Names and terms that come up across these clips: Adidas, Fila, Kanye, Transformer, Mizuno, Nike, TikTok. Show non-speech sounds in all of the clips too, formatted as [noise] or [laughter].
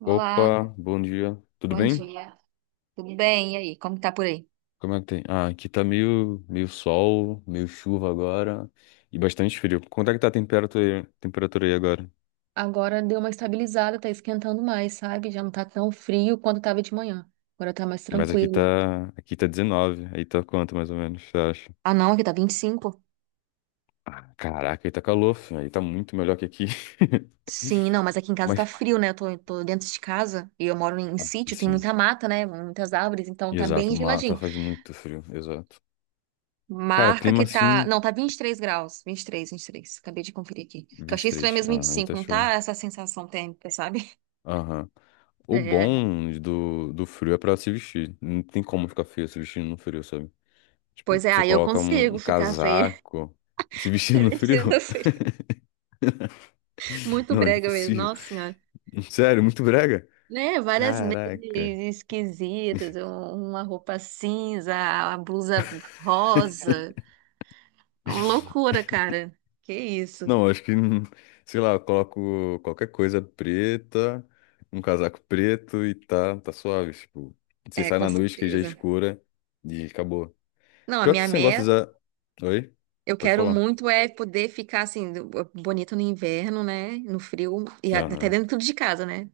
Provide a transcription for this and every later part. Olá, Opa, bom dia. Tudo bom bem? dia. Tudo bem? E aí, como que tá por aí? Como é que tem? Ah, aqui tá meio sol, meio chuva agora e bastante frio. Quanto é que tá a temperatura aí agora? Agora deu uma estabilizada, tá esquentando mais, sabe? Já não tá tão frio quanto tava de manhã. Agora tá mais Mas aqui tranquilo. tá, aqui tá 19. Aí tá quanto mais ou menos, você acha? Ah, não, aqui tá 25. Ah, caraca, aí tá calor, filho. Aí tá muito melhor que aqui. Sim, [laughs] não, mas aqui em casa tá Mas, frio, né? Eu tô dentro de casa e eu moro em sítio, tem sim, muita mata, né? Muitas árvores, então tá exato. bem Mata geladinho. faz muito frio, exato. Cara, Marca clima que tá. assim, Não, tá 23 graus. 23, 23. Acabei de conferir aqui. Que eu vinte e achei estranho três. mesmo vinte e Ah, aí tá cinco. Não tá show. essa sensação térmica, sabe? Aham. O É. bom do frio é pra se vestir. Não tem como ficar feio se vestindo no frio, sabe? Pois Tipo, é, você aí eu coloca um, consigo um ficar feia. casaco [laughs] se [laughs] vestindo Você no frio? mexendo [laughs] Muito Não, é brega mesmo, impossível. nossa senhora. [laughs] Sério, muito brega? Né? Várias Caraca. meias esquisitas, uma roupa cinza, a blusa rosa. Uma loucura, cara. Que isso. Não, acho que, sei lá, eu coloco qualquer coisa preta, um casaco preto e tá suave. Tipo, você É, sai com na noite que já é certeza. escura e acabou. Não, a Pior que minha esse negócio meta, já. Oi? eu Pode quero falar. muito é poder ficar assim, bonita no inverno, né? No frio, e até Aham. dentro de casa, né?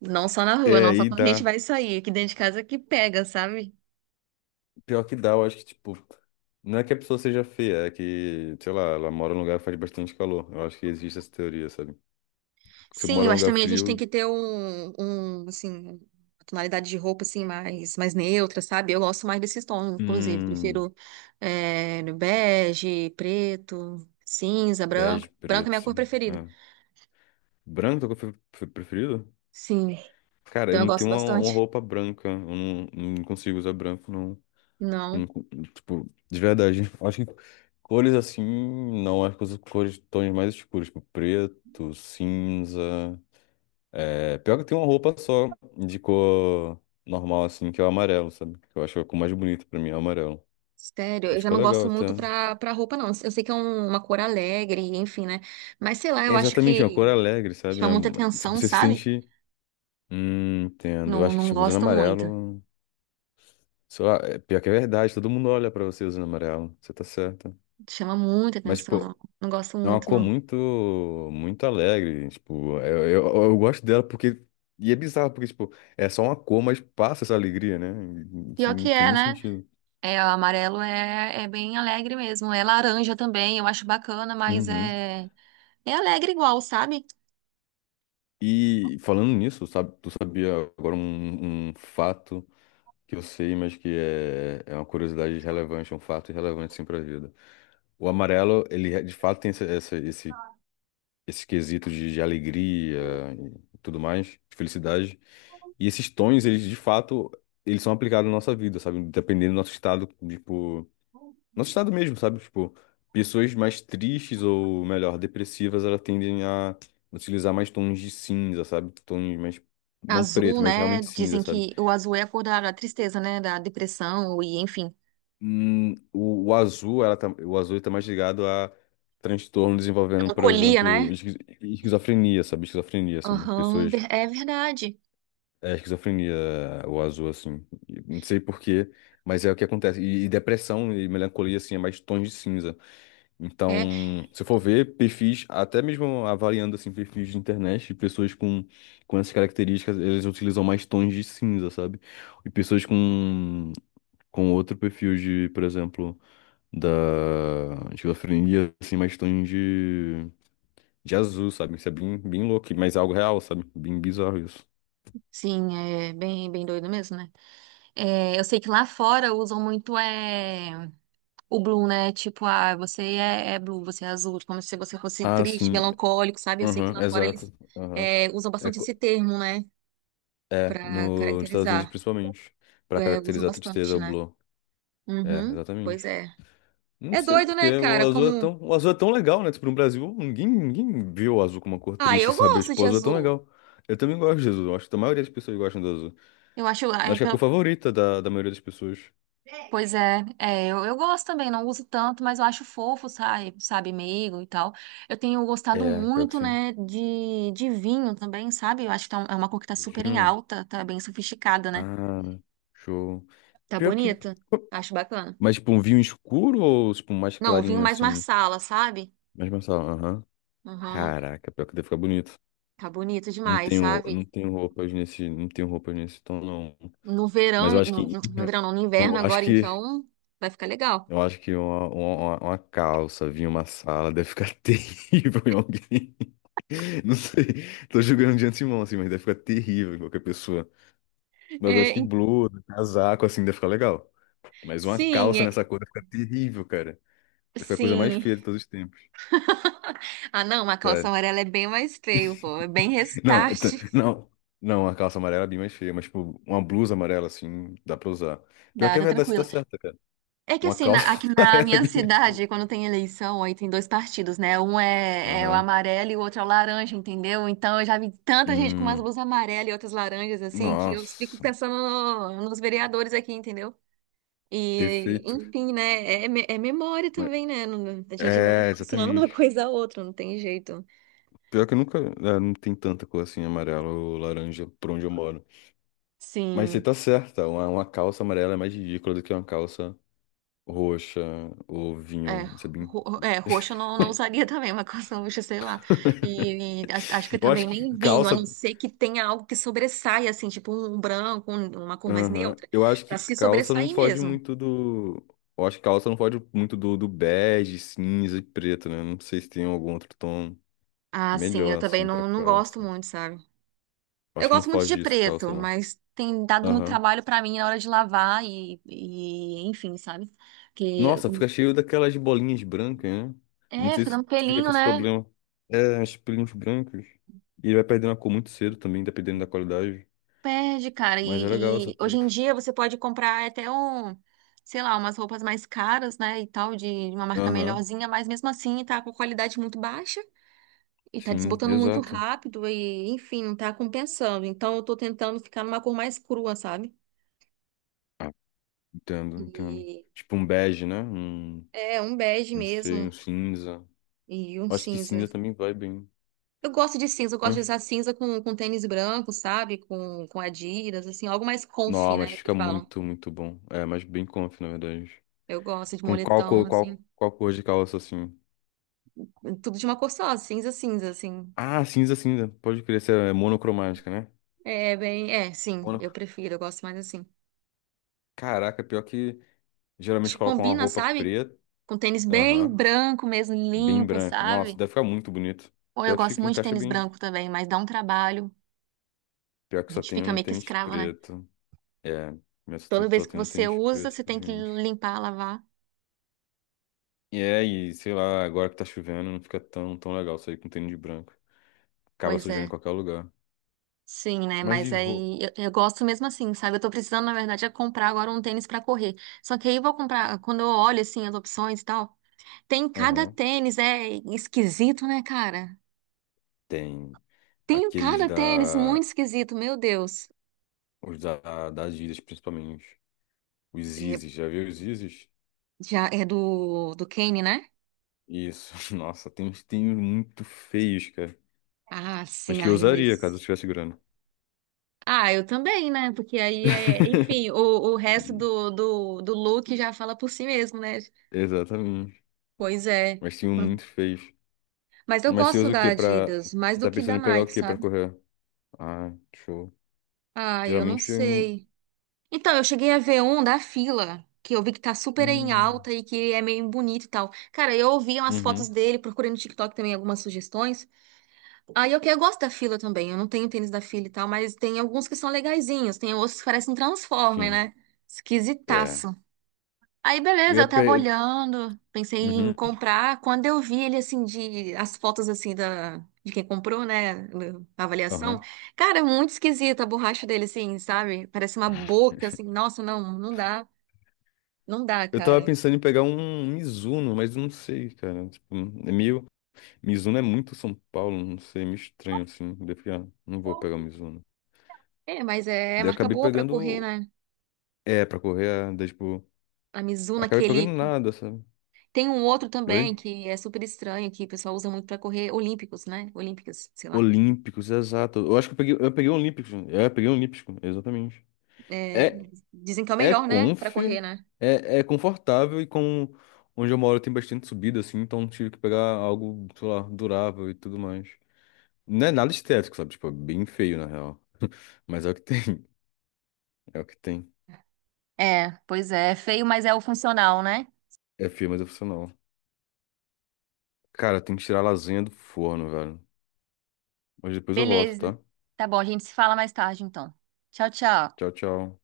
Não só na rua, É, não só aí quando a gente dá. vai sair. Aqui dentro de casa que pega, sabe? Pior que dá, eu acho que, tipo, não é que a pessoa seja feia, é que, sei lá, ela mora num lugar que faz bastante calor. Eu acho que existe essa teoria, sabe? Se Sim, mora eu num acho que lugar também a gente tem frio, que ter um, um, uma tonalidade de roupa, assim, mais neutra, sabe? Eu gosto mais desses tons, inclusive. hum, Prefiro bege, preto, cinza, branco. bege, Branco é preto, minha cor assim, preferida. é. Branco é o que eu preferido? Sim, Cara, eu então eu não gosto tenho uma bastante. roupa branca, eu não consigo usar branco, não. Não, Não co- Tipo, de verdade. [laughs] Eu acho que cores assim, não, acho que eu uso cores, tons mais escuros, tipo, preto, cinza. É, pior que tem uma roupa só de cor normal, assim, que é o amarelo, sabe? Que eu acho a cor mais bonita pra mim, é o amarelo. sério, E eu já fica não legal gosto muito até. pra roupa, não. Eu sei que é uma cor alegre, enfim, né? Mas sei lá, É eu acho exatamente é uma cor que alegre, sabe? chama É muita uma- tipo, atenção, você se sabe? sente. Entendo. Eu Não, acho que, não tipo, usando gosto muito. amarelo. Sei lá, é pior que é verdade, todo mundo olha pra você usando amarelo. Você tá certa. Chama muita Mas, atenção, tipo, não. Não gosto é uma muito, cor não. muito. Muito alegre. Tipo, eu gosto dela porque. E é bizarro, porque, tipo, é só uma cor, mas passa essa alegria, né? Isso Pior não que tem é, nem né? sentido. É, o amarelo é bem alegre mesmo. É laranja também, eu acho bacana, mas Uhum. é alegre igual, sabe? E falando nisso, sabe, tu sabia agora um fato que eu sei, mas que é uma curiosidade relevante, é um fato relevante sim para a vida. O amarelo, ele é- de fato tem esse quesito de alegria e tudo mais, de felicidade. E esses tons, eles de fato, eles são aplicados na nossa vida, sabe? Dependendo do nosso estado, tipo. Nosso estado mesmo, sabe? Tipo, pessoas mais tristes ou, melhor, depressivas, elas tendem a utilizar mais tons de cinza, sabe? Tons mais, não Azul, preto, mas né? realmente cinza, Dizem sabe? que o azul é a cor da tristeza, né? Da depressão e, enfim, O azul, ela tá, o azul tá mais ligado a transtorno desenvolvendo, por melancolia, exemplo, né? esquizofrenia, sabe? Esquizofrenia, sabe? Aham, Pessoas, é verdade. é, esquizofrenia, o azul, assim. E não sei por quê, mas é o que acontece. E depressão e melancolia, assim, é mais tons de cinza. É, Então, se eu for ver perfis, até mesmo avaliando assim perfis de internet, de pessoas com, essas características, eles utilizam mais tons de cinza, sabe? E pessoas com, outro perfil de, por exemplo, da esquizofrenia, assim, mais tons de azul, sabe? Isso é bem, bem louco, mas é algo real, sabe? Bem bizarro isso. sim, é bem, bem doido mesmo, né? É, eu sei que lá fora usam muito o blue, né? Tipo, ah, você é blue, você é azul, como se você fosse Ah, triste, sim. melancólico, sabe? Eu sei que Aham, lá fora eles exato. Aham. Usam É, bastante co- esse termo, né? É Pra no, nos Estados Unidos caracterizar. principalmente, para É, usam caracterizar a tristeza, bastante, o né? blur. É, Uhum, pois exatamente. é. Não É sei doido, porque né, o cara? azul é Como. tão, o azul é tão legal, né? Tipo, no Brasil, ninguém viu o azul como uma cor Ah, triste, eu sabe? gosto Tipo, de o azul é tão azul. legal. Eu também gosto de azul. Acho que a maioria das pessoas gostam do azul. Eu acho, ah, Acho é, que é a cor favorita da maioria das pessoas. pois é, eu gosto também, não uso tanto, mas eu acho fofo, sabe, sabe, meigo e tal. Eu tenho gostado É, pior que muito, sim. né, de vinho também, sabe? Eu acho que tá é uma cor que tá super em Vinho. alta, tá bem sofisticada, né? Ah, show. Tá Pior que. bonita. Acho bacana. Mas, tipo, um vinho escuro ou, tipo, um mais Não, o vinho clarinho, mais assim? Marsala, sabe? Mais mensal, aham. Uhum. Caraca, pior que deve ficar bonito. Tá bonito Não demais, tenho, não sabe? tenho roupas nesse, não tenho roupas nesse tom, não. No Mas verão, eu acho que, [laughs] verão não, no inverno eu acho agora, que então vai ficar legal. Eu acho que uma calça vir em uma sala deve ficar [laughs] terrível em alguém. Não sei, tô julgando de antemão, assim, mas deve ficar terrível em qualquer pessoa. Mas É, acho que blusa, casaco, assim, deve ficar legal. Mas uma sim, calça nessa cor deve ficar terrível, cara. Deve ficar a coisa mais sim. feia de todos os tempos, [laughs] Ah, não, uma calça sério. amarela é bem mais feio, pô. É bem Não, restart. Não, não, uma calça amarela é bem mais feia, mas, tipo, uma blusa amarela, assim, dá pra usar. Pior Dá, que é tá verdade, você tá tranquilo. certa, cara. É que Uma assim, calça aqui [laughs] na amarela é minha bem mais feia. cidade, quando tem eleição, aí tem dois partidos, né? Um é o Aham. amarelo e o outro é o laranja, entendeu? Então eu já vi tanta gente com umas Hum, blusas amarelas e outras laranjas, assim, que eu fico nossa, pensando nos vereadores aqui, entendeu? E, perfeito. enfim, né? É, é memória também, né? A gente vai É, relacionando uma [laughs] exatamente. coisa a outra, não tem jeito. Pior que eu nunca. É, não tem tanta cor assim, amarela ou laranja, por onde eu moro. Mas você Sim. tá certa, uma calça amarela é mais ridícula do que uma calça roxa ou É, vinho, sabe? Roxo eu não usaria também, uma coisa roxa, sei lá. [laughs] E acho que Eu também acho que nem vinho, a calça. não ser que tenha algo que sobressaia, assim, tipo um branco, uma cor mais Aham. neutra, Eu acho que pra se calça não sobressair foge mesmo. muito do. Eu acho que calça não foge muito do bege, cinza e preto, né? Não sei se tem algum outro tom Ah, sim, eu melhor, também assim, pra não calça. gosto muito, sabe? Eu Eu acho que não gosto muito de foge disso, calça, preto, não. mas tem dado muito Aham. trabalho pra mim na hora de lavar e enfim, sabe? Nossa, fica cheio daquelas bolinhas brancas, né? Não É, sei fica se dando tu fica com pelinho, esse né? problema. É, as pelinhas brancas. E ele vai perdendo a cor muito cedo também, dependendo da qualidade. Perde, cara. Mas é legal essa E hoje em preta. dia você pode comprar até um, sei lá, umas roupas mais caras, né? E tal, de uma marca Aham, melhorzinha, mas mesmo assim tá com qualidade muito baixa e tá sim, desbotando muito exato. rápido e, enfim, não tá compensando. Então eu tô tentando ficar numa cor mais crua, sabe? Ah, entendo, entendo. E Tipo um bege, né? Um, é um bege não sei, um mesmo cinza. e um Acho que cinza. cinza também vai bem. Eu gosto de cinza, eu gosto de Mas, usar cinza com tênis branco, sabe? Com Adidas, assim, algo mais comfy, não, mas né? Que fica falam. muito, muito bom. É, mas bem conf, na verdade. Eu gosto de Com qual cor, moletom, assim. qual cor de calça, assim? Tudo de uma cor só, cinza, cinza, assim. Ah, cinza, cinza. Pode crer, essa é monocromática, né? É bem. É, sim, eu prefiro, eu gosto mais assim. Caraca, pior que Acho geralmente que colocam uma combina, roupa sabe? preta, Com tênis bem aham, branco mesmo, bem limpo, branca. Nossa, sabe? deve ficar muito bonito. Ou eu Pior que gosto fica, muito de encaixa tênis bem. branco também, mas dá um trabalho. Pior que A só gente tem fica um meio que tênis escravo, né? preto. É, mas só Toda tem vez só que tem um você tênis usa, preto, você tem que gente. limpar, lavar. E é, e sei lá, agora que tá chovendo, não fica tão, tão legal sair com tênis branco. Acaba Pois sujando em é. qualquer lugar. Sim, né? Mas de Mas roupa, aí eu gosto mesmo assim, sabe? Eu tô precisando, na verdade, é comprar agora um tênis pra correr. Só que aí eu vou comprar, quando eu olho assim as opções e tal, tem cada aham, tênis, é esquisito, né, cara? tem Tem aqueles cada tênis muito da, esquisito, meu Deus. os da Adidas, principalmente. Os É, Yeezys, já viu os Yeezys? já é do Kanye, né? Isso, [laughs] nossa, tem uns tênis muito feios, cara. Ah, Mas sim, que eu ai, usaria caso eu mas. tivesse grana. Ah, eu também, né? Porque aí é. Enfim, [laughs] o resto do look já fala por si mesmo, né? Exatamente. Pois é. Mas tinham muito feios. Mas eu Mas você gosto usa o da quê pra. Adidas, mais Você do tá que da pensando em pegar o Nike, quê pra sabe? correr? Ah, show. Ah, eu não Geralmente eu não. sei. Então, eu cheguei a ver um da Fila, que eu vi que tá super em Hum. alta e que é meio bonito e tal. Cara, eu ouvi umas fotos Uhum, dele, procurei no TikTok também algumas sugestões. Aí eu gosto da Fila também. Eu não tenho tênis da Fila e tal, mas tem alguns que são legaisinhos. Tem outros que parecem um Transformer, sim. né? É. Esquisitaço. Aí, Eu beleza, ia eu tava pe. olhando, pensei em Uhum, comprar. Quando eu vi ele, assim, de as fotos, assim, de quem comprou, né? A avaliação. aham. Cara, é muito esquisita a borracha dele, assim, sabe? Parece uma boca, assim. [laughs] Nossa, não dá. Não dá, Eu tava cara. pensando em pegar um Mizuno, mas não sei, cara. Tipo, é meio. Mizuno é muito São Paulo, não sei, é meio estranho assim. Daí eu falei, ah, não vou pegar o Mizuno. É, mas é Daí eu marca acabei boa pra correr, pegando. né? É, pra correr, daí, tipo. A Mizuno, Acabei pegando aquele. nada, sabe? Tem um outro também Oi? que é super estranho, que o pessoal usa muito pra correr olímpicos, né? Olímpicas, sei lá. Olímpicos, exato. Eu acho que eu peguei Olímpicos. É, eu peguei Olímpico, exatamente. É, É, dizem que é o é melhor, né? Pra conf, correr, né? é confortável e com. Onde eu moro tem bastante subida, assim, então tive que pegar algo, sei lá, durável e tudo mais. Não é nada estético, sabe? Tipo, é bem feio, na real. Mas é o que tem. [laughs] É o que tem. É, pois é, é feio, mas é o funcional, né? É feio, mas é funcional. Cara, tem que tirar a lasanha do forno, velho. Mas depois eu volto, Beleza. tá? Tá bom, a gente se fala mais tarde, então. Tchau, Tchau, tchau. tchau.